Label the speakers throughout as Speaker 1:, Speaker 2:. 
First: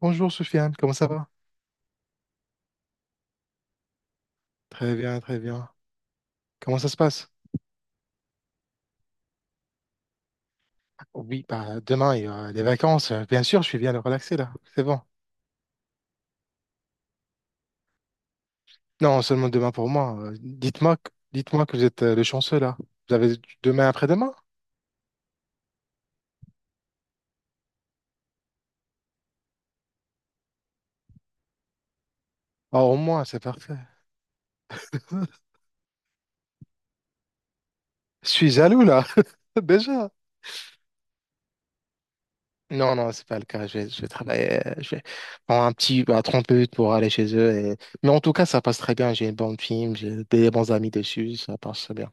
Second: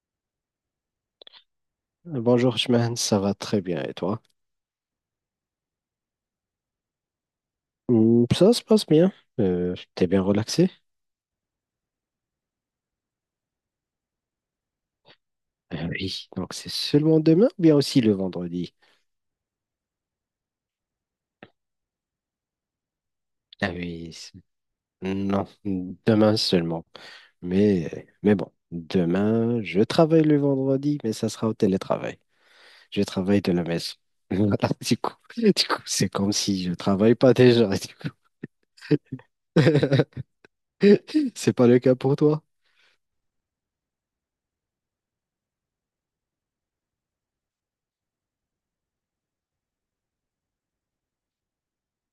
Speaker 1: Bonjour Soufiane, comment ça va?
Speaker 2: Bonjour, Chimène, ça va très bien et toi?
Speaker 1: Très bien, très bien. Comment ça se passe?
Speaker 2: Ça se passe bien. T'es bien relaxé?
Speaker 1: Oui, bah demain il y a les vacances. Bien sûr, je suis bien le relaxer là. C'est bon.
Speaker 2: Oui, donc c'est seulement demain ou bien aussi le vendredi?
Speaker 1: Non, seulement demain pour moi. Dites-moi, dites-moi que vous êtes le chanceux là. Vous avez
Speaker 2: Ah
Speaker 1: demain
Speaker 2: oui,
Speaker 1: après-demain?
Speaker 2: non, demain seulement. Mais bon, demain, je travaille le vendredi, mais ça sera au télétravail.
Speaker 1: Oh, au
Speaker 2: Je
Speaker 1: moins, c'est
Speaker 2: travaille de la
Speaker 1: parfait.
Speaker 2: maison. Voilà, du coup, du coup, c'est comme si je travaille pas déjà.
Speaker 1: Je suis jaloux là, déjà.
Speaker 2: C'est pas le cas pour toi?
Speaker 1: Non, non, c'est pas le cas. Je vais travailler. Je vais prendre un petit bah, 30 minutes pour aller chez eux. Mais en tout cas, ça passe très bien. J'ai une bonne film, j'ai des bons amis dessus. Ça passe bien.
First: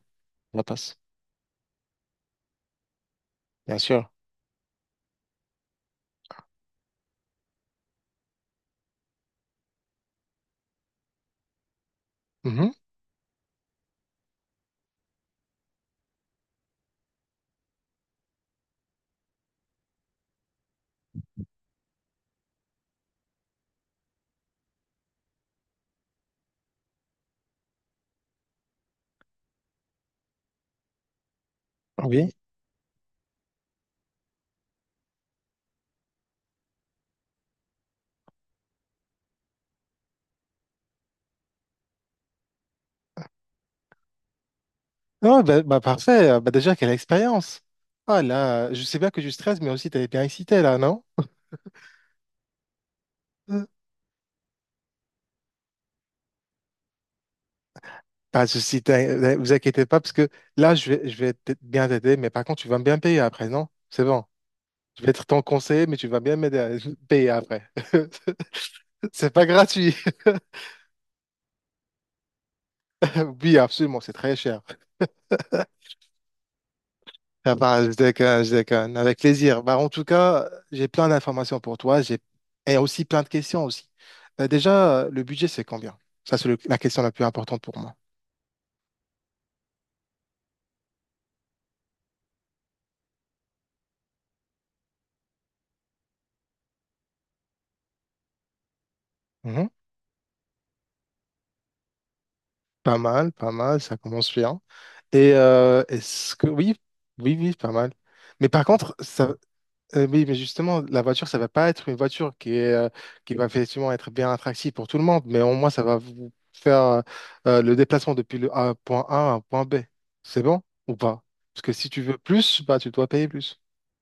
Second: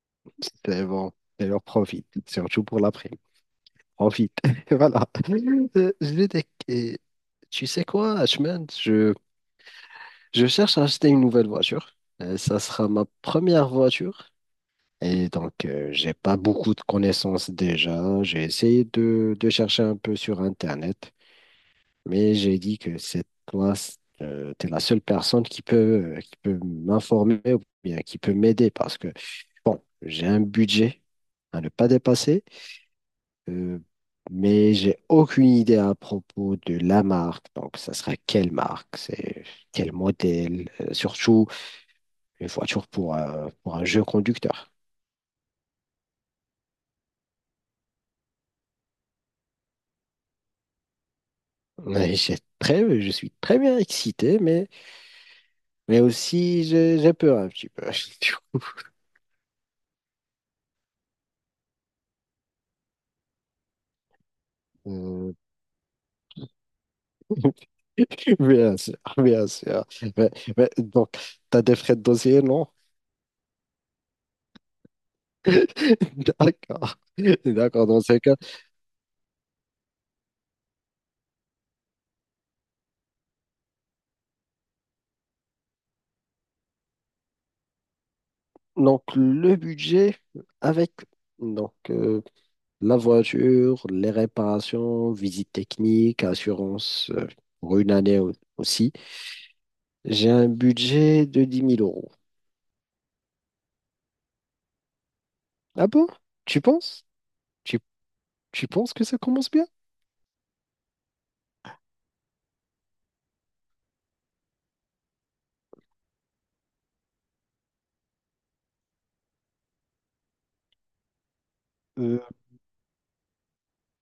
Speaker 1: Ça
Speaker 2: C'est
Speaker 1: passe,
Speaker 2: bon. Alors profite, surtout pour l'après-midi.
Speaker 1: bien sûr.
Speaker 2: En vide. Voilà. Je vais dé- et tu sais quoi, Ashman, je cherche à acheter une nouvelle voiture. Ça
Speaker 1: Mhm.
Speaker 2: sera ma première voiture. Et donc, j'ai pas beaucoup de connaissances déjà. J'ai essayé de chercher un peu sur Internet, mais j'ai dit que c'est toi, t'es la seule personne qui peut m'informer ou bien qui peut m'aider parce que, bon, j'ai un budget à ne pas
Speaker 1: Oui.
Speaker 2: dépasser. Euh, mais j'ai aucune idée à propos de la marque. Donc, ça sera quelle marque, c'est quel modèle, surtout une voiture pour pour un jeu conducteur.
Speaker 1: Non, bah, bah, parfait. Bah, déjà, quelle expérience. Ah là, je sais bien que je stresse, mais aussi, t'avais bien excité là, non?
Speaker 2: Mais je suis très
Speaker 1: Mm.
Speaker 2: bien excité, mais aussi j'ai peur un petit peu.
Speaker 1: Pas de souci, vous inquiétez pas, parce que là, je vais bien t'aider, mais par contre, tu vas me bien payer après, non? C'est bon. Je vais être
Speaker 2: Euh,
Speaker 1: ton conseiller, mais tu vas bien m'aider à payer après.
Speaker 2: Bien sûr,
Speaker 1: C'est pas
Speaker 2: bien sûr.
Speaker 1: gratuit.
Speaker 2: Mais- mais donc, tu as des frais de dossier, non?
Speaker 1: Oui, absolument, c'est très cher.
Speaker 2: D'accord.
Speaker 1: Ça va,
Speaker 2: D'accord,
Speaker 1: je
Speaker 2: dans ce cas.
Speaker 1: déconne, je déconne. Avec plaisir. Bah, en tout cas, j'ai plein d'informations pour toi. J'ai et aussi plein de questions aussi. Le budget, c'est combien? Ça, c'est la question la plus importante pour moi.
Speaker 2: Donc, le budget avec donc, la voiture, les réparations, visite technique, assurance pour une année aussi,
Speaker 1: Mhm.
Speaker 2: j'ai un budget de dix mille euros.
Speaker 1: Pas mal, pas mal. Ça commence bien. Et
Speaker 2: Ah bon?
Speaker 1: est-ce que
Speaker 2: Tu
Speaker 1: oui,
Speaker 2: penses?
Speaker 1: oui, oui, pas
Speaker 2: Tu,
Speaker 1: mal. Mais par
Speaker 2: tu penses
Speaker 1: contre,
Speaker 2: que ça
Speaker 1: ça,
Speaker 2: commence bien?
Speaker 1: Oui, mais justement, la voiture, ça va pas être une voiture qui est, qui va effectivement être bien attractive pour tout le monde, mais au moins, ça va vous faire le déplacement depuis le point A à un point B. C'est bon ou pas? Parce que si tu veux
Speaker 2: Euh,
Speaker 1: plus, bah, tu dois payer plus.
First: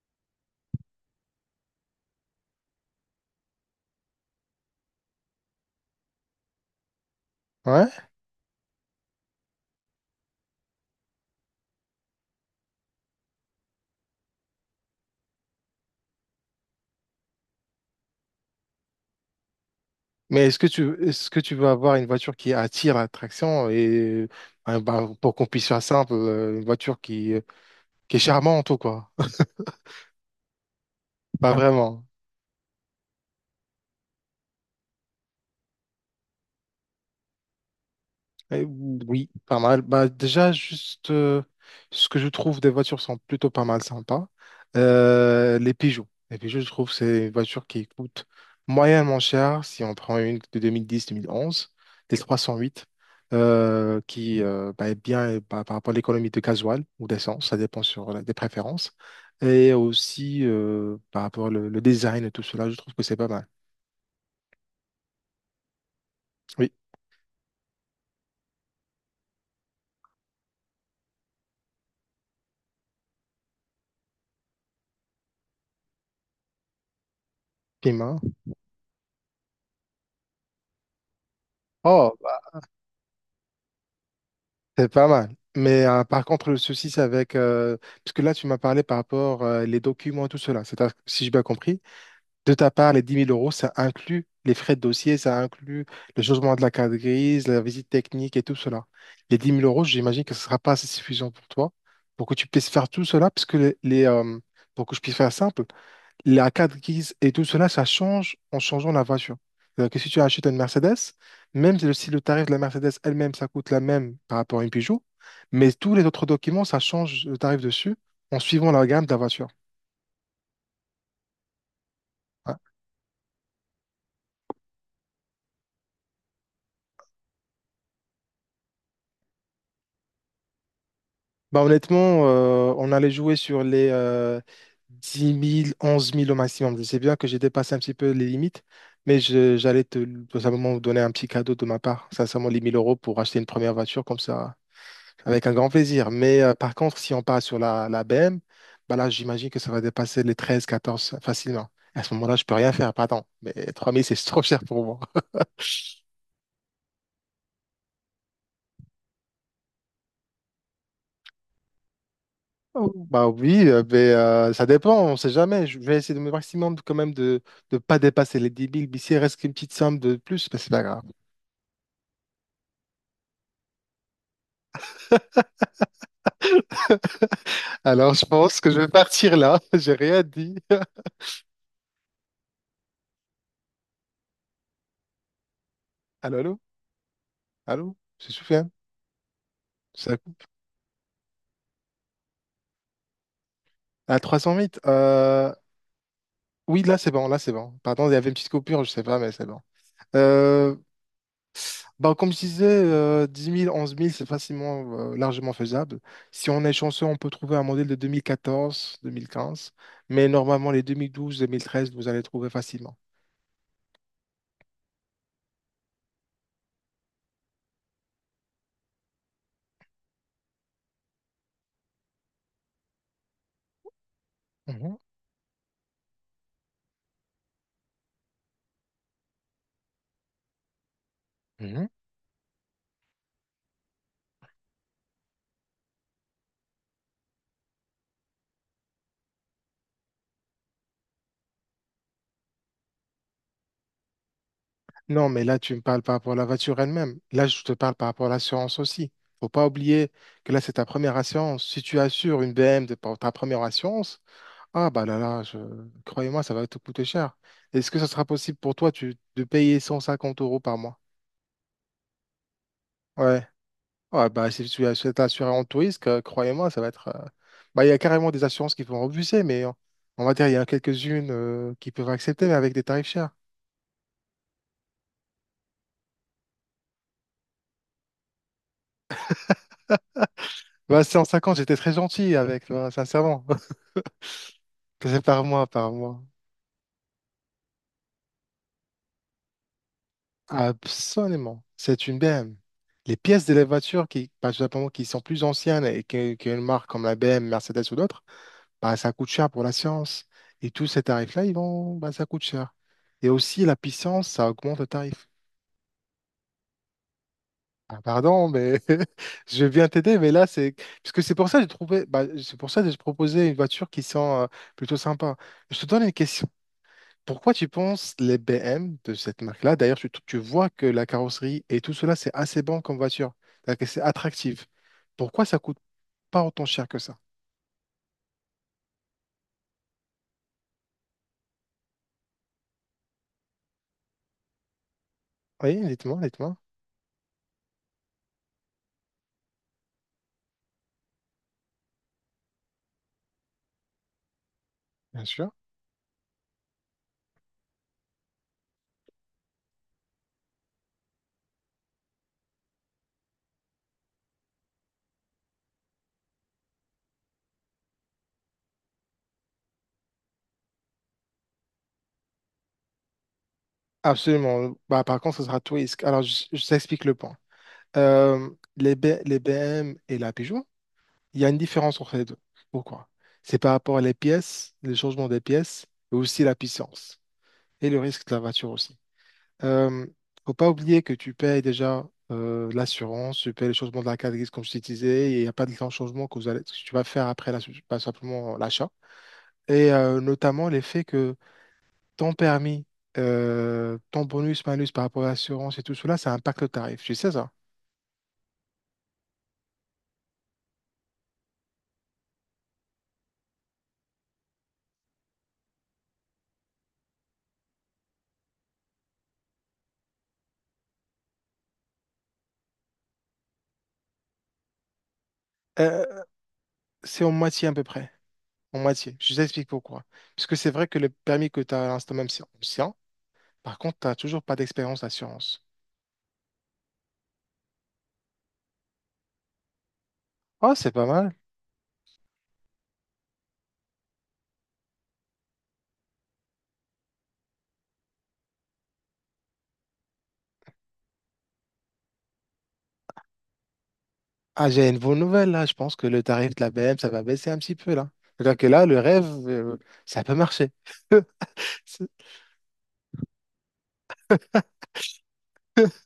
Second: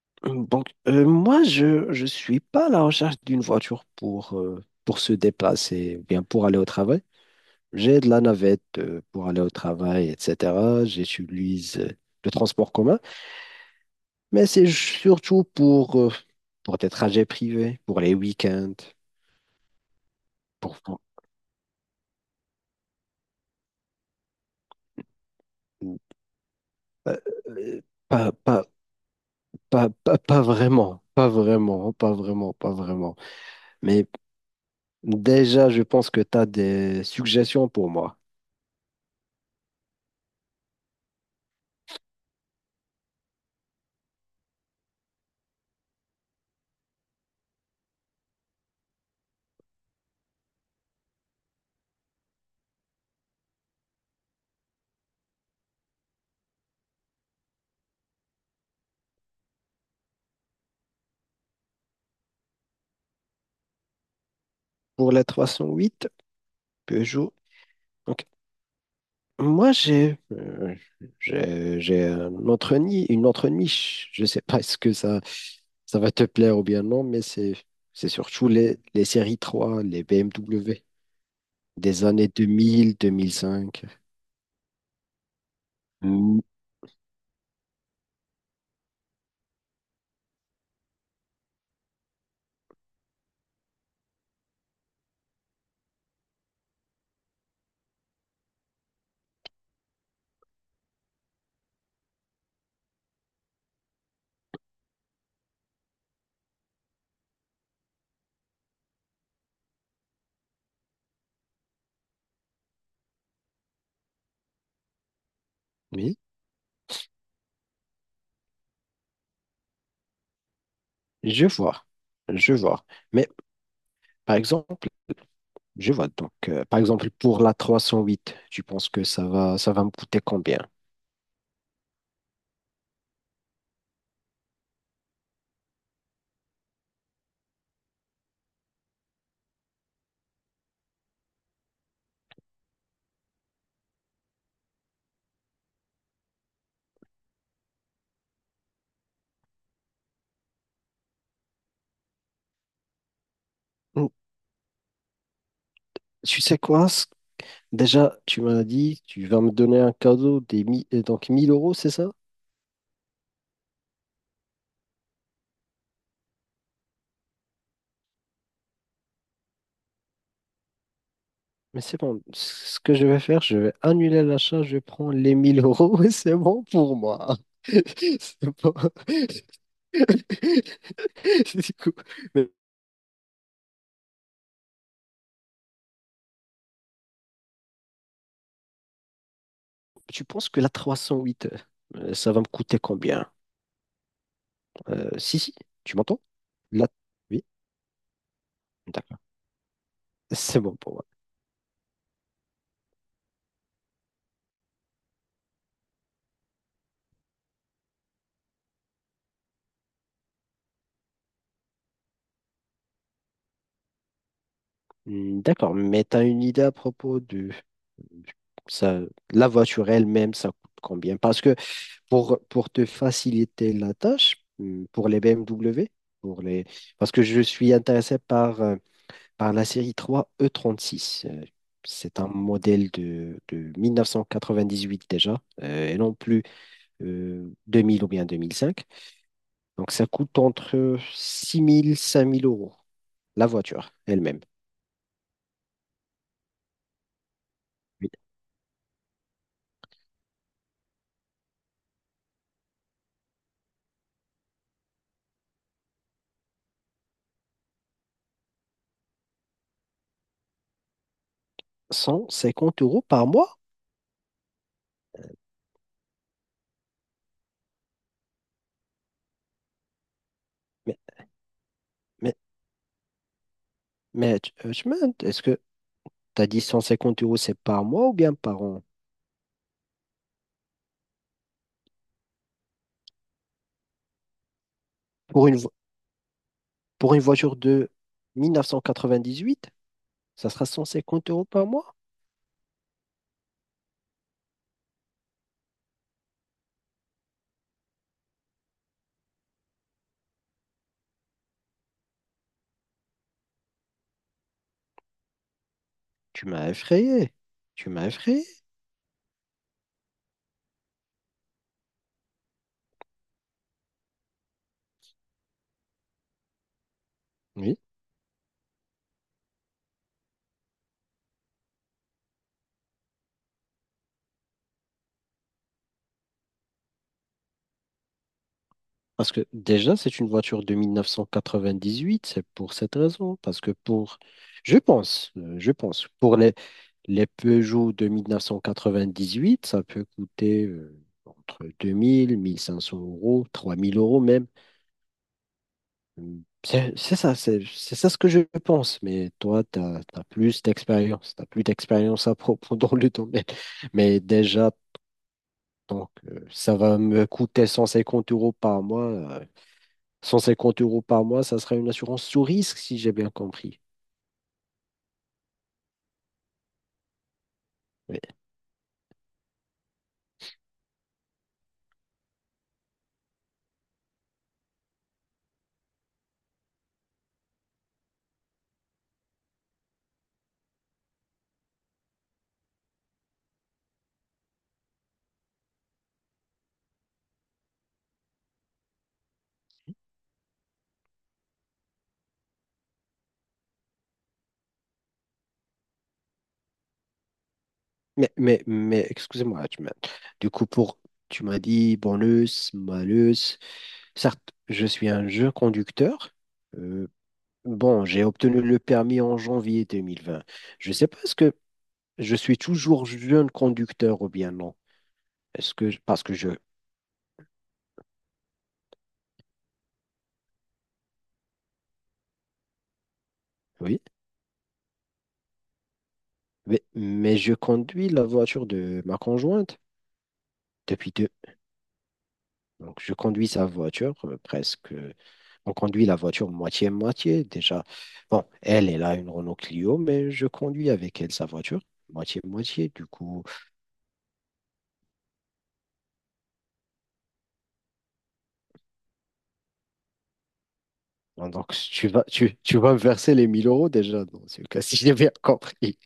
Speaker 2: donc, moi, je suis pas à la recherche d'une voiture pour se déplacer, ou bien pour aller au travail.
Speaker 1: Ouais.
Speaker 2: J'ai de la navette pour aller au travail, etc. J'utilise le transport commun. Mais c'est surtout pour des trajets privés, pour les week-ends,
Speaker 1: Mais
Speaker 2: pour, pour-
Speaker 1: est-ce que tu veux avoir une voiture qui attire l'attraction et bah, pour qu'on puisse faire
Speaker 2: euh,
Speaker 1: simple, une voiture qui
Speaker 2: euh,
Speaker 1: qui est
Speaker 2: pas, pas,
Speaker 1: charmante ou quoi?
Speaker 2: pas, pas, pas vraiment, pas
Speaker 1: Pas
Speaker 2: vraiment,
Speaker 1: vraiment.
Speaker 2: pas vraiment, pas vraiment. Mais déjà, je pense que tu as des suggestions pour moi.
Speaker 1: Eh oui, pas mal. Bah, déjà, juste ce que je trouve des voitures sont plutôt pas mal sympas. Les Peugeot. Les Peugeot, je trouve, c'est une voiture qui coûte moyennement cher si on prend une de 2010-2011, des 308, qui bah, est bien par rapport à l'économie de gasoil ou d'essence, ça dépend sur des préférences. Et aussi par rapport au le design et tout cela, je trouve que c'est pas mal.
Speaker 2: Pour la 308
Speaker 1: Oui.
Speaker 2: Peugeot. Ok. Moi, j'ai un autre nid, une autre niche. Je ne sais pas est-ce que ça va te plaire ou bien non, mais c'est
Speaker 1: Piment.
Speaker 2: surtout les séries 3 les BMW des
Speaker 1: Oh,
Speaker 2: années
Speaker 1: bah,
Speaker 2: 2000, 2005.
Speaker 1: c'est pas mal. Mais par
Speaker 2: Mm.
Speaker 1: contre, le souci, c'est avec parce que là, tu m'as parlé par rapport les documents et tout cela. C'est-à-dire, si j'ai bien compris, de ta part, les 10 000 euros, ça inclut les frais de dossier, ça inclut le changement de la carte grise, la visite technique et tout cela. Les 10 000 euros, j'imagine que ce ne sera pas assez suffisant pour toi pour que tu puisses faire tout cela, parce que pour que je puisse faire simple, la carte grise et tout cela, ça change en changeant la voiture. C'est-à-dire que si tu achètes une Mercedes, même si si le tarif de la Mercedes elle-même, ça coûte la même par rapport à une Peugeot, mais tous les
Speaker 2: Oui,
Speaker 1: autres documents, ça change le tarif dessus en suivant la gamme de la voiture.
Speaker 2: je vois, je vois. Mais par exemple, Je vois. Donc, par exemple, pour la 308, tu penses que ça va me coûter combien?
Speaker 1: Bah honnêtement, on allait jouer sur les 10 000, 11 000 au maximum. Je sais bien que j'ai dépassé un petit peu les limites, mais j'allais te tout simplement vous donner un petit cadeau de ma part, sincèrement les 1 000 euros pour acheter une première voiture comme ça, avec un grand plaisir. Mais par contre, si on part sur la BM, bah là, j'imagine que ça va dépasser les 13, 14 facilement. À ce moment-là, je peux rien faire, pardon, mais 3 000,
Speaker 2: Hmm,
Speaker 1: c'est trop cher pour moi.
Speaker 2: Tu sais quoi? Ce Déjà, tu m'as dit, tu vas me donner un cadeau donc mille euros, c'est ça?
Speaker 1: Oh, bah oui, ça dépend, on sait jamais. Je vais essayer de me maximum quand même de ne pas dépasser les 10 000. Mais s'il reste une petite somme de plus, bah, c'est pas grave.
Speaker 2: Mais c'est bon, ce que je vais faire, je vais annuler l'achat, je prends les 1 000 € et c'est bon pour moi.
Speaker 1: Alors je
Speaker 2: C'est
Speaker 1: pense que
Speaker 2: bon.
Speaker 1: je vais partir là. J'ai rien dit.
Speaker 2: Du coup, mais
Speaker 1: Allô, allô? Allô? J'ai Soufiane? Ça
Speaker 2: tu
Speaker 1: coupe
Speaker 2: penses que la 308, ça va me coûter combien?
Speaker 1: À 308?
Speaker 2: Si, tu m'entends?
Speaker 1: Oui,
Speaker 2: La...
Speaker 1: là c'est bon, là
Speaker 2: Oui,
Speaker 1: c'est bon. Pardon, il y avait une petite coupure, je sais pas,
Speaker 2: d'accord.
Speaker 1: mais c'est bon.
Speaker 2: C'est
Speaker 1: Euh,
Speaker 2: bon pour moi.
Speaker 1: Bah, comme je disais, 10 000, 11 000, c'est facilement, largement faisable. Si on est chanceux, on peut trouver un modèle de 2014 deux mille quinze, mais normalement, les 2012 2013 vous allez trouver facilement.
Speaker 2: D'accord, mais tu as une idée à propos de ça, la voiture elle-même, ça coûte combien? Parce que pour te faciliter la tâche,
Speaker 1: Mhm,
Speaker 2: pour les BMW, pour les... parce que je suis intéressé par, par la série 3 E36.
Speaker 1: mhm.
Speaker 2: C'est un modèle de 1998 déjà, et non plus 2000 ou bien 2005. Donc ça coûte entre 6 000 cinq mille euros, la voiture elle-même.
Speaker 1: Non, mais là, tu me parles par rapport à la voiture elle-même. Là, je te parle par rapport à l'assurance aussi. Faut pas oublier que là, c'est ta première assurance. Si tu assures une BM de pour ta première assurance, ah bah là là, je... croyez-moi, ça va te coûter cher. Est-ce que ça sera possible pour toi de payer 150 euros par mois?
Speaker 2: 150 € par
Speaker 1: Ouais.
Speaker 2: mois?
Speaker 1: Ouais, bah si si t'es assuré en tout risque, croyez-moi, ça va être. Bah, il y a carrément des assurances qui vont refuser, mais on va dire il y a
Speaker 2: Mais,
Speaker 1: quelques-unes qui peuvent
Speaker 2: mais,
Speaker 1: accepter, mais avec des tarifs chers.
Speaker 2: tu m'as- est-ce que tu as dit 150 euros, c'est par mois ou bien par an?
Speaker 1: Bah, 150, j'étais très gentil avec, tu vois, sincèrement. C'est par
Speaker 2: Pour une,
Speaker 1: moi, par moi.
Speaker 2: pour une voiture de 1998, ça sera 150 €
Speaker 1: Absolument.
Speaker 2: par mois?
Speaker 1: C'est une BM. Les pièces de la voiture qui, tout simplement, qui sont plus anciennes et une marque comme la BM, Mercedes ou d'autres, bah, ça coûte cher pour la science. Et tous ces tarifs-là, ça coûte cher. Et aussi, la puissance, ça augmente le tarif.
Speaker 2: Tu m'as effrayé. Tu
Speaker 1: Ah,
Speaker 2: m'as effrayé.
Speaker 1: pardon, mais je viens t'aider, mais là, c'est... Parce que c'est pour ça que j'ai trouvé... bah, c'est pour ça que j'ai proposé une voiture qui sent plutôt sympa. Je te donne une question. Pourquoi tu
Speaker 2: Oui.
Speaker 1: penses les BM de cette marque-là? D'ailleurs, tu vois que la carrosserie et tout cela, c'est assez bon comme voiture. C'est-à-dire que c'est attractif. Pourquoi ça coûte pas autant cher que ça?
Speaker 2: Parce que déjà, c'est une voiture de 1998. C'est pour cette raison. Parce que pour, je
Speaker 1: Oui,
Speaker 2: pense,
Speaker 1: dites-moi,
Speaker 2: pour
Speaker 1: dites-moi,
Speaker 2: les Peugeot de 1998, ça peut coûter entre 2000, 1500 euros, 3 000 € même.
Speaker 1: bien sûr.
Speaker 2: C'est ça ce que je pense. Mais toi, tu as plus d'expérience. Tu as plus d'expérience à propos dans le domaine. Mais déjà, donc, ça va me coûter 150 € par mois. 150 € par mois, ça sera une assurance sous risque, si j'ai bien compris.
Speaker 1: Absolument. Bah, par contre, ce sera twist. Alors, je t'explique le point.
Speaker 2: Mais,
Speaker 1: Euh, les BM et la Peugeot, il y a une différence entre les deux. Pourquoi? C'est par rapport à les pièces, les changements des pièces, et aussi la puissance et le risque de la voiture aussi. Euh, faut pas oublier que tu payes déjà l'assurance, tu payes le changement de la carte grise comme je t'ai disais, et il n'y a pas de grand changement que, que tu vas faire après pas simplement l'achat. Et notamment l'effet que ton permis, ton bonus, malus par rapport à l'assurance et tout cela, ça impacte le tarif. Tu sais ça?
Speaker 2: excusez-moi, tu m'as- du coup, pour, tu m'as dit bonus, malus. Certes, je suis un jeune conducteur. Euh, bon, j'ai obtenu le permis en janvier 2020. Je ne sais pas, est-ce que je suis toujours jeune conducteur ou bien non? Est-ce que, je-
Speaker 1: Euh,
Speaker 2: parce que je,
Speaker 1: c'est en moitié à peu près. En moitié. Je t'explique pourquoi. Parce que c'est vrai que le permis que tu as à l'instant, même si c'est ancien, par contre,
Speaker 2: oui,
Speaker 1: t'as toujours pas d'expérience d'assurance.
Speaker 2: mais je conduis la voiture de ma conjointe
Speaker 1: Oh, c'est pas
Speaker 2: depuis
Speaker 1: mal.
Speaker 2: donc, je conduis sa voiture presque. On conduit la voiture moitié-moitié déjà. Bon, elle, elle a une Renault Clio, mais je conduis avec elle sa voiture moitié-moitié. Du coup,
Speaker 1: Ah, j'ai une bonne nouvelle là. Je pense que le tarif de la BM, ça va baisser un petit peu là. C'est-à-dire que là, le rêve, ça peut marcher.
Speaker 2: bon, donc si
Speaker 1: C'est-
Speaker 2: tu vas me verser les 1 000 € déjà dans ce cas, si j'ai bien compris.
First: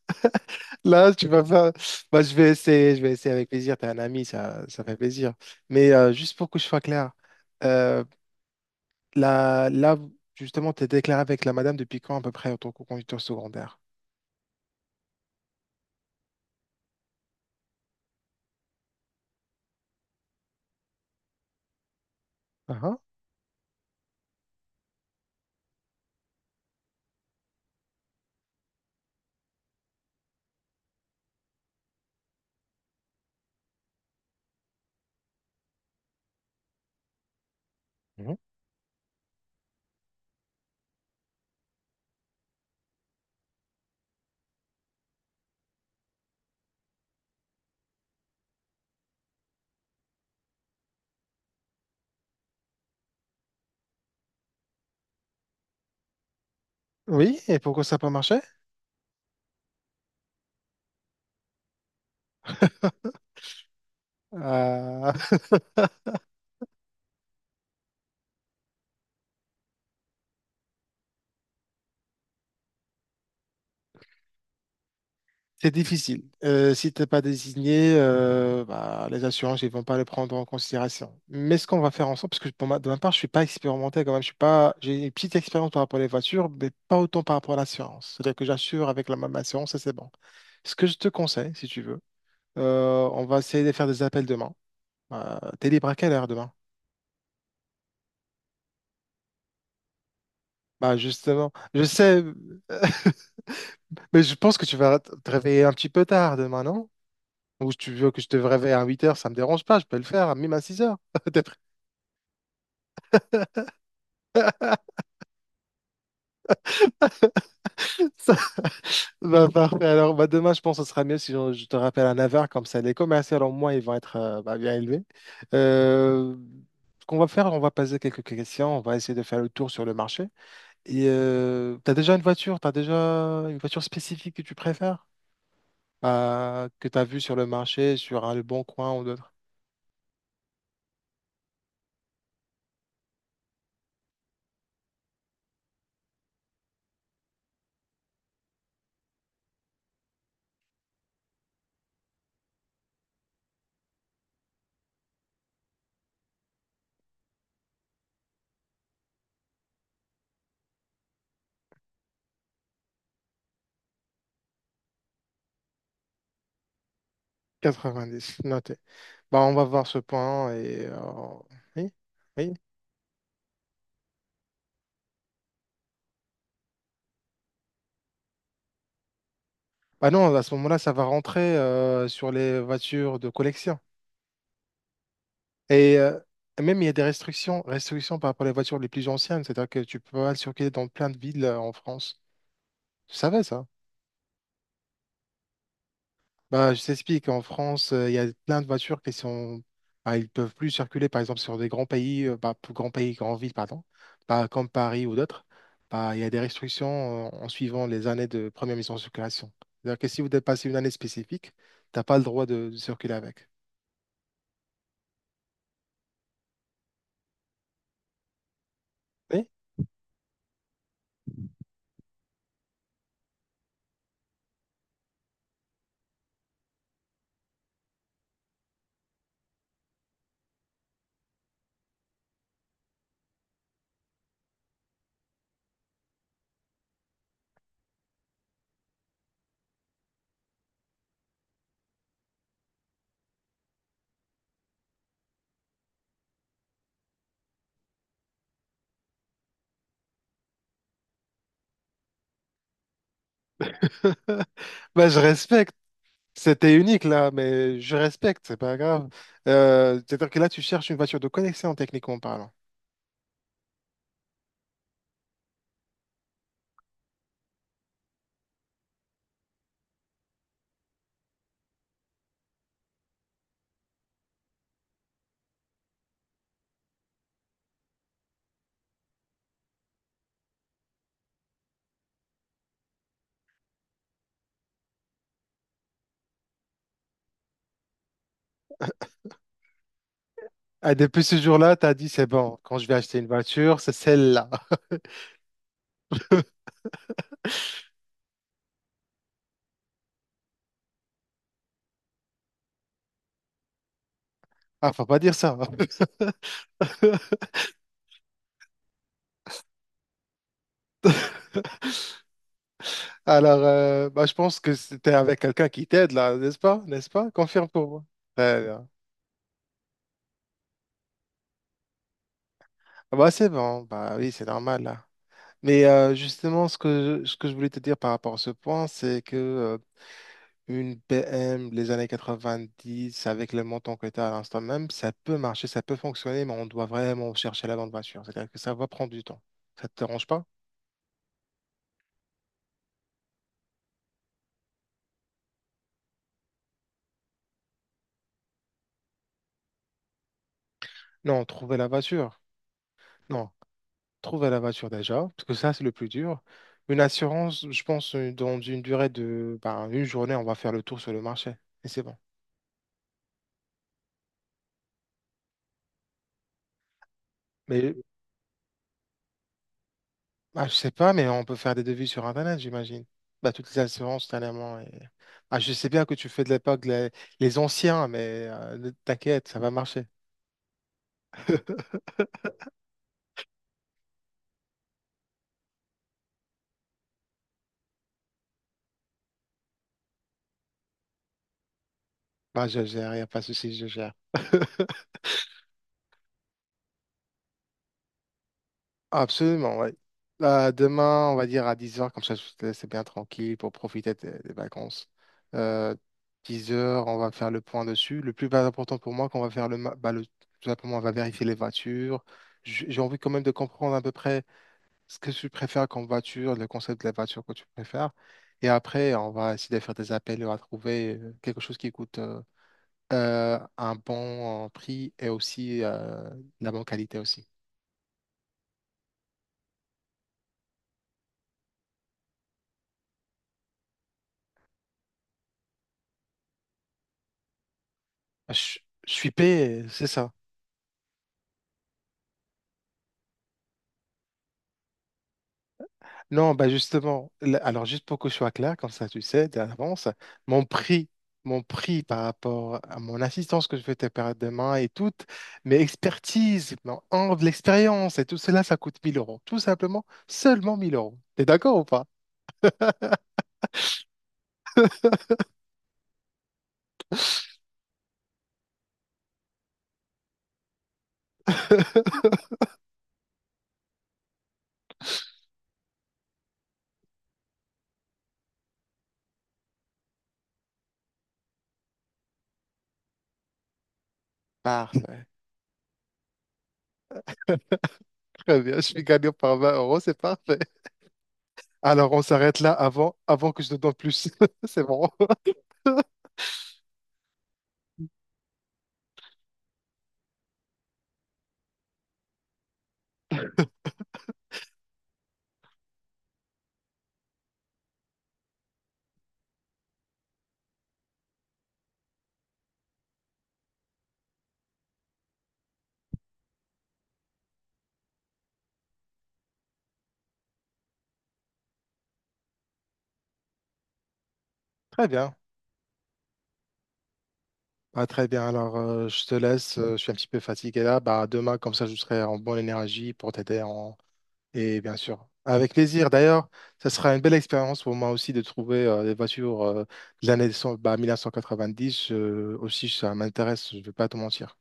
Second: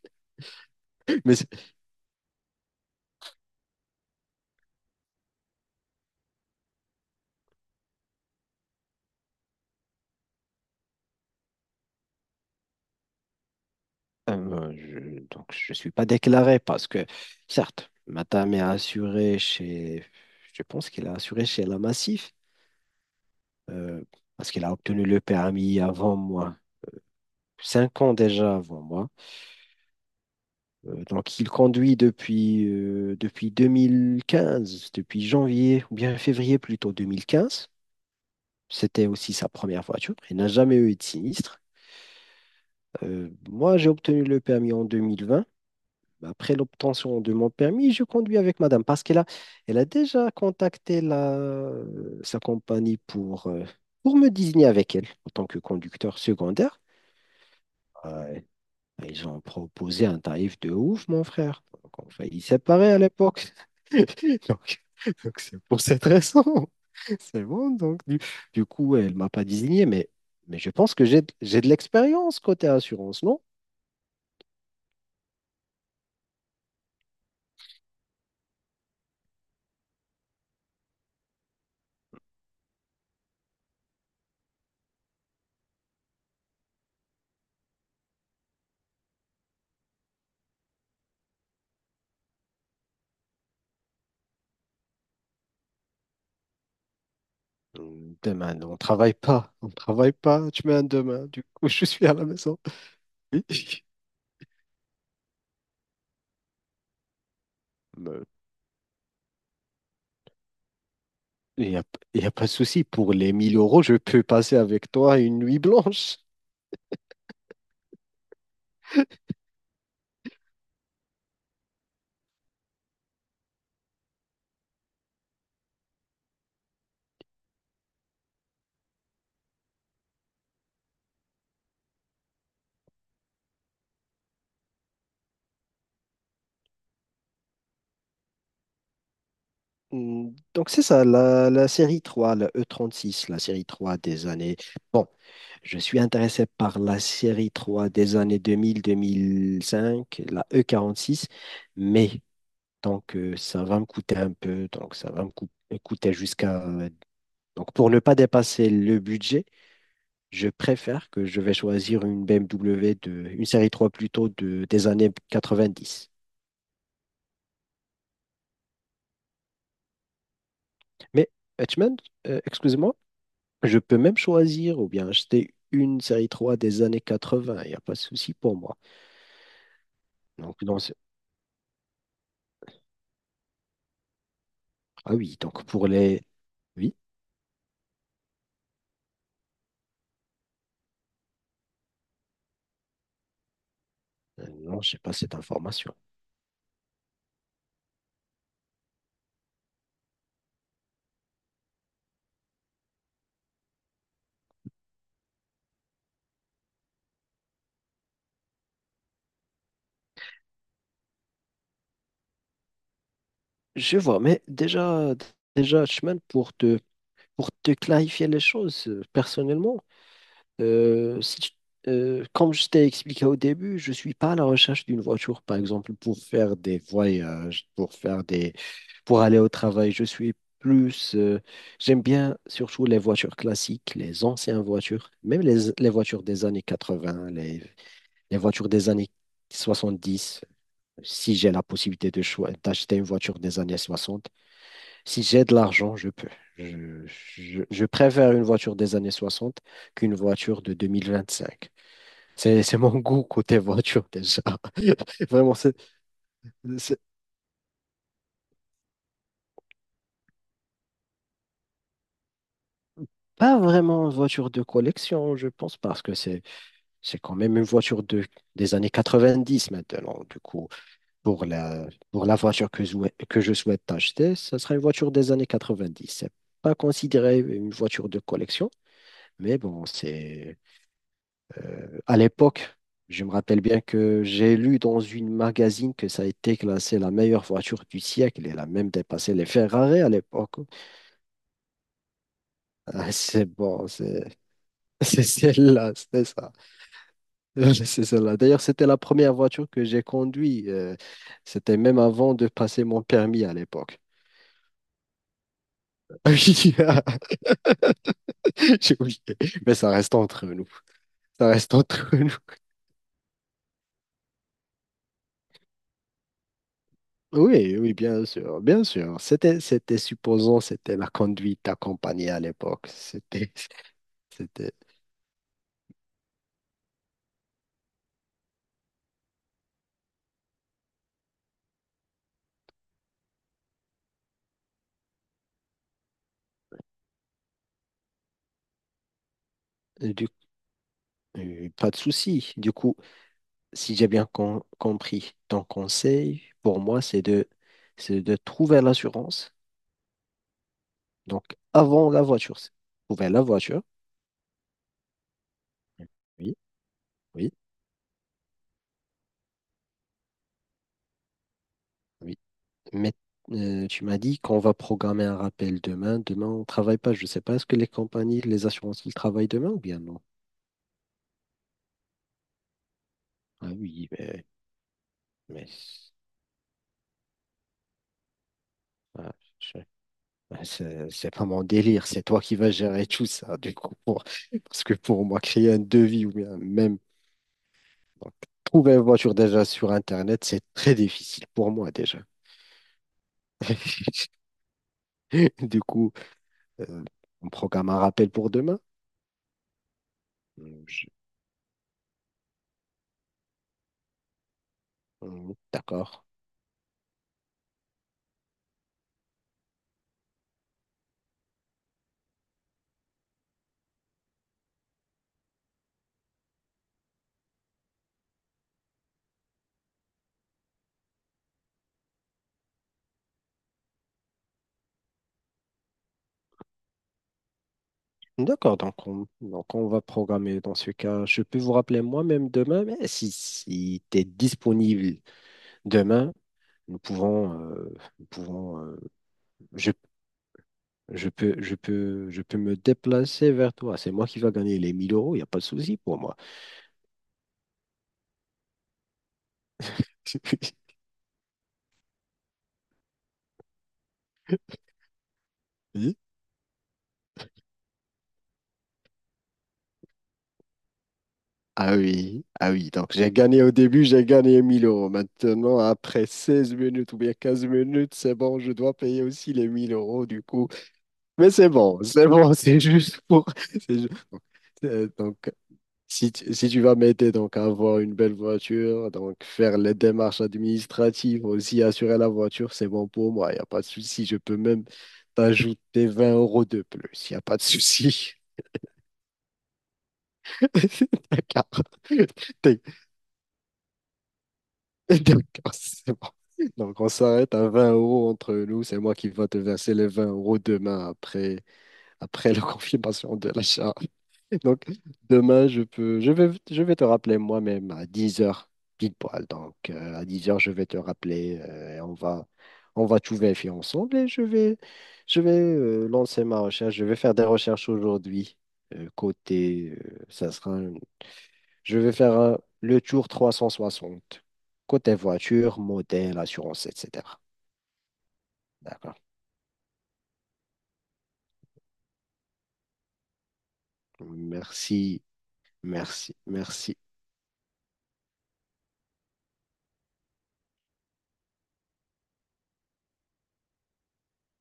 Speaker 1: Là, tu
Speaker 2: Mais
Speaker 1: vas
Speaker 2: c'est-
Speaker 1: faire. Bah, je vais essayer avec plaisir. T'es un ami, ça fait plaisir. Mais juste pour que je sois clair, euh, là, justement, t'es déclaré avec la madame depuis quand à peu près en tant que conducteur secondaire?
Speaker 2: Donc, je ne suis pas déclaré parce que, certes, Matam est assuré chez, je pense qu'il a assuré chez la Massif,
Speaker 1: Ah, ah.
Speaker 2: euh, parce qu'il a obtenu le permis avant moi, 5 ans déjà avant moi. Donc, il conduit depuis, depuis 2015, depuis janvier, ou bien février plutôt 2015.
Speaker 1: Mhm.
Speaker 2: C'était aussi sa première voiture. Il n'a jamais eu de sinistre. Moi, j'ai obtenu le permis en 2020. Après l'obtention de mon permis, je conduis avec madame parce qu'elle a déjà contacté la, sa compagnie pour me désigner avec elle en tant que conducteur secondaire.
Speaker 1: Oui, et pourquoi ça n'a pas marché?
Speaker 2: Ouais. Ils ont proposé un tarif de ouf, mon frère. Donc, on faillit séparer à l'époque. Donc,
Speaker 1: Ah.
Speaker 2: donc c'est pour cette raison. C'est bon. Donc, du coup, elle ne m'a pas désigné, mais je pense que j'ai de l'expérience côté assurance, non.
Speaker 1: C'est difficile. Si t'es pas désigné, bah, les assurances, ils vont pas le prendre en considération. Mais ce qu'on va faire ensemble, parce que pour de ma part, je suis pas expérimenté quand même. Je suis pas, j'ai une petite expérience par rapport aux voitures, mais pas autant par rapport à l'assurance. C'est-à-dire que j'assure avec la même assurance et c'est bon. Ce que je te conseille, si tu veux, on va essayer de faire des appels demain. T'es libre à quelle heure demain?
Speaker 2: Demain, on travaille pas. On travaille pas. Tu mets un
Speaker 1: Bah
Speaker 2: demain. Du
Speaker 1: justement,
Speaker 2: coup,
Speaker 1: je
Speaker 2: je suis à
Speaker 1: sais,
Speaker 2: la maison.
Speaker 1: mais je pense que tu vas te réveiller un petit peu tard demain, non? Ou si tu
Speaker 2: Oui.
Speaker 1: veux
Speaker 2: Mais
Speaker 1: que je te réveille à 8 heures, ça me dérange pas, je peux le faire, même à 6 heures. T'es prêt
Speaker 2: Il n'y a, il y a pas de souci. Pour les 1000 euros, je peux passer avec toi une nuit blanche.
Speaker 1: Bah, parfait. Alors, bah, demain, je pense que ce sera mieux si je te rappelle à 9 heures comme ça, les commerciaux, au moins, ils vont être bah, bien élevés. Euh, ce qu'on va faire, on va poser quelques questions, on va essayer de faire le tour sur le marché. Et tu as déjà une voiture, tu as déjà une voiture spécifique que tu préfères, que tu as vue sur le marché, sur un Le Bon Coin ou d'autres?
Speaker 2: Donc, c'est ça, la série trois, la E36, la série 3 des années. Bon, je suis intéressé par la série 3 des années deux mille cinq, la E46, mais ça va me coûter un peu, donc ça va me cou- me coûter jusqu'à donc, pour ne pas dépasser le budget, je préfère que je vais choisir une BMW une série 3 plutôt des années 90.
Speaker 1: 90, noté. Bah, on va voir ce point
Speaker 2: Mais,
Speaker 1: oui,
Speaker 2: Hutchman,
Speaker 1: oui.
Speaker 2: excuse-moi, je peux même choisir ou bien acheter une série 3 des années 80. Il n'y a pas de souci pour moi.
Speaker 1: Bah non, à ce
Speaker 2: Donc,
Speaker 1: moment-là,
Speaker 2: dans
Speaker 1: ça
Speaker 2: ce-
Speaker 1: va rentrer sur les voitures de collection.
Speaker 2: ah oui, donc pour
Speaker 1: Et euh,
Speaker 2: les.
Speaker 1: même, il y a
Speaker 2: Oui,
Speaker 1: des restrictions, restrictions par rapport aux voitures les plus anciennes. C'est-à-dire que tu peux pas circuler dans plein de villes en France. Tu savais ça?
Speaker 2: non, je n'ai pas cette information.
Speaker 1: Bah, je t'explique. En France, il y a plein de voitures qui sont… bah, ils peuvent plus circuler, par exemple, sur des grands pays, bah, pour grands pays, grandes villes, pardon, bah, comme Paris ou d'autres. Bah, il y a des restrictions en suivant les années de première mise en circulation. C'est-à-dire que si vous dépassez une année spécifique, tu n'as pas le droit de circuler avec.
Speaker 2: Je vois, mais déjà, déjà, Hutchman, pour te clarifier les choses,
Speaker 1: Oui.
Speaker 2: personnellement, si tu- comme je t'ai expliqué au début, je ne suis pas à la recherche d'une voiture, par exemple, pour faire des voyages, pour faire des, pour aller au travail. Je suis plus, j'aime bien surtout les voitures classiques, les anciennes voitures, même les voitures des années 80, les voitures des années 70. Si j'ai la possibilité de d'acheter une voiture des années 60. Si j'ai de l'argent, je peux. Je préfère une voiture des années 60 qu'une voiture de 2025. C'est mon goût côté voiture déjà.
Speaker 1: Bah, je
Speaker 2: Vraiment,
Speaker 1: respecte.
Speaker 2: c'est
Speaker 1: C'était
Speaker 2: c'est
Speaker 1: unique là, mais je respecte, c'est pas grave. C'est-à-dire que là, tu cherches une voiture de collection, techniquement parlant.
Speaker 2: pas vraiment une voiture de collection, je pense, parce que c'est quand même une voiture des années 90 maintenant. Du coup, pour pour la voiture que, que je souhaite acheter, ce sera une voiture des années 90. C'est pas considéré une voiture de collection, mais bon, c'est à l'époque, je me rappelle bien que j'ai lu dans une magazine que ça a été classé la meilleure voiture du siècle. Elle a même dépassé les Ferrari à l'époque.
Speaker 1: Ah, depuis ce jour-là, t'as dit, c'est bon, quand je vais
Speaker 2: Ah,
Speaker 1: acheter une
Speaker 2: c'est
Speaker 1: voiture,
Speaker 2: bon,
Speaker 1: c'est
Speaker 2: c'est
Speaker 1: celle-là.
Speaker 2: c'est celle-là, c'est ça. C'est celle-là. D'ailleurs, c'était la première voiture que j'ai conduite. C'était même avant de passer mon permis à l'époque.
Speaker 1: Ah, faut pas dire ça.
Speaker 2: Oui, J'ai oublié. Mais ça reste entre nous. Ça reste entre nous.
Speaker 1: Alors, je pense que c'était avec quelqu'un qui t'aide là, n'est-ce pas? N'est-ce pas? Confirme
Speaker 2: Oui,
Speaker 1: pour
Speaker 2: oui,
Speaker 1: moi.
Speaker 2: bien sûr,
Speaker 1: Très
Speaker 2: bien
Speaker 1: bien.
Speaker 2: sûr. C'était supposons, c'était la conduite accompagnée à l'époque.
Speaker 1: Ah, bah, c'est
Speaker 2: C'était,
Speaker 1: bon, bah oui, c'est
Speaker 2: C'était...
Speaker 1: normal là. Mais justement, ce que je voulais te dire par rapport à ce point, c'est que une PM, les années 90, avec le montant que tu as à l'instant même, ça peut marcher, ça peut fonctionner, mais on doit vraiment chercher la bonne voiture. C'est-à-dire que ça va prendre du temps. Ça te
Speaker 2: Euh,
Speaker 1: dérange
Speaker 2: Du...
Speaker 1: pas?
Speaker 2: Pas de souci. Du coup, si j'ai compris, ton conseil pour moi, c'est de trouver l'assurance.
Speaker 1: Non,
Speaker 2: Donc,
Speaker 1: trouver la
Speaker 2: avant la
Speaker 1: voiture.
Speaker 2: voiture. Trouver la
Speaker 1: Non,
Speaker 2: voiture.
Speaker 1: trouver la voiture déjà, parce que ça, c'est le plus dur.
Speaker 2: Oui,
Speaker 1: Une
Speaker 2: oui,
Speaker 1: assurance, je pense, dans une durée de bah, une journée, on va faire le tour sur le marché. Et c'est bon.
Speaker 2: oui. Mais tu m'as dit qu'on va programmer un rappel demain. Demain, on ne travaille pas. Je ne sais pas, est-ce que les
Speaker 1: Mais
Speaker 2: compagnies, les assurances, ils travaillent demain ou bien non?
Speaker 1: bah, je sais pas, mais on peut faire des devis sur Internet, j'imagine. Bah, toutes
Speaker 2: Ah
Speaker 1: les
Speaker 2: oui,
Speaker 1: assurances,
Speaker 2: mais,
Speaker 1: dernièrement. Et… Ah, je sais bien que
Speaker 2: mais
Speaker 1: tu fais de l'époque les anciens, mais ne
Speaker 2: ah,
Speaker 1: t'inquiète, ça va
Speaker 2: je-
Speaker 1: marcher.
Speaker 2: ah, c'est pas mon délire. C'est toi qui vas gérer tout ça, du coup. Parce que pour moi, créer un devis ou bien même donc, trouver une voiture déjà sur Internet, c'est très difficile pour moi déjà.
Speaker 1: Bah, je gère, y a pas de souci, je gère.
Speaker 2: Du coup, euh, on programme un rappel pour demain.
Speaker 1: Absolument, oui.
Speaker 2: Hmm, je-
Speaker 1: Demain, on va dire à 10 heures comme ça, je te laisse bien tranquille pour profiter des vacances. Euh,
Speaker 2: D'accord.
Speaker 1: 10 heures, on va faire le point dessus. Le plus important pour moi, qu'on va faire le, ma- bah, le- tout simplement, on va vérifier les voitures. J'ai envie quand même de comprendre à peu près ce que tu préfères comme voiture, le concept de la voiture que tu préfères. Et après, on va essayer de faire des appels et on va trouver quelque chose qui coûte un bon prix et aussi de la bonne qualité aussi.
Speaker 2: D'accord, donc on va programmer dans ce cas. Je peux vous rappeler moi-même demain, mais si, si tu es disponible demain, nous pouvons
Speaker 1: Je, je suis payé,
Speaker 2: je,
Speaker 1: c'est ça.
Speaker 2: je peux me déplacer vers toi. C'est moi qui va gagner les 1000 euros, il n'y a pas de souci pour moi.
Speaker 1: Non, bah justement, alors juste pour que je sois clair, comme ça tu sais d'avance, mon prix, mon prix par rapport à mon assistance que je vais te faire demain et toutes mes
Speaker 2: Oui.
Speaker 1: expertises, mon angle, l'expérience et tout cela, ça coûte 1 000 euros. Tout simplement, seulement 1 000 euros. T'es d'accord ou
Speaker 2: Ah
Speaker 1: pas?
Speaker 2: oui, ah oui, donc j'ai gagné au début, j'ai gagné 1000 euros. Maintenant, après 16 minutes ou bien 15 minutes, c'est bon, je dois payer aussi les 1000 euros. Du coup, mais c'est bon, c'est juste pour. c'est ju- Donc, si si tu vas m'aider donc, à avoir une belle voiture, donc faire les démarches administratives, aussi assurer la voiture, c'est bon pour moi, il n'y a pas de souci. Je peux même
Speaker 1: Parfait.
Speaker 2: t'ajouter 20 € de plus, il n'y a pas de souci.
Speaker 1: Très bien, je suis gagnant par 20 euros, c'est parfait.
Speaker 2: D'accord.
Speaker 1: Alors on s'arrête là
Speaker 2: T'es-
Speaker 1: avant que je te donne plus. C'est bon.
Speaker 2: D'accord, c'est bon. Donc, on s'arrête à 20 € entre nous, c'est moi qui va te verser les 20 € demain après, après la confirmation de l'achat. Donc, demain, je vais te rappeler moi-même à 10 heures, pile poil. Donc, à 10 heures je vais te rappeler on va tout vérifier ensemble je vais lancer ma recherche. Je vais faire des recherches aujourd'hui. Côté, ça sera, un- je vais faire le tour 360
Speaker 1: Très
Speaker 2: côté
Speaker 1: bien.
Speaker 2: voiture, modèle, assurance, etc.
Speaker 1: Ah, très bien, alors
Speaker 2: D'accord.
Speaker 1: je te laisse, je suis un petit peu fatigué là. Bah, demain, comme ça, je serai en bonne énergie pour t'aider. En… Et bien
Speaker 2: Merci,
Speaker 1: sûr, avec plaisir. D'ailleurs, ça
Speaker 2: merci.
Speaker 1: sera une belle expérience pour moi aussi de trouver des voitures de l'année 1990. Aussi, ça m'intéresse, je ne vais pas te mentir.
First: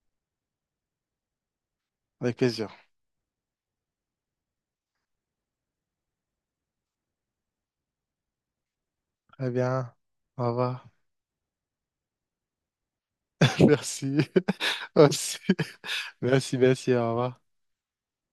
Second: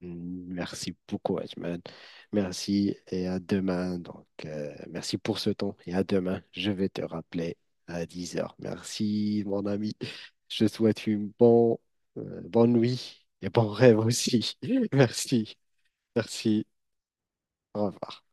Speaker 2: Merci beaucoup, Ajman.
Speaker 1: Avec plaisir.
Speaker 2: Merci et à demain. Donc, merci pour ce temps et à demain. Je vais te rappeler à 10 heures. Merci,
Speaker 1: Très
Speaker 2: mon
Speaker 1: bien,
Speaker 2: ami.
Speaker 1: au
Speaker 2: Je te
Speaker 1: revoir.
Speaker 2: souhaite une bonne, bonne nuit et bon rêve
Speaker 1: Merci.
Speaker 2: aussi.
Speaker 1: Merci,
Speaker 2: Merci. Merci.
Speaker 1: merci, au revoir.
Speaker 2: Au revoir.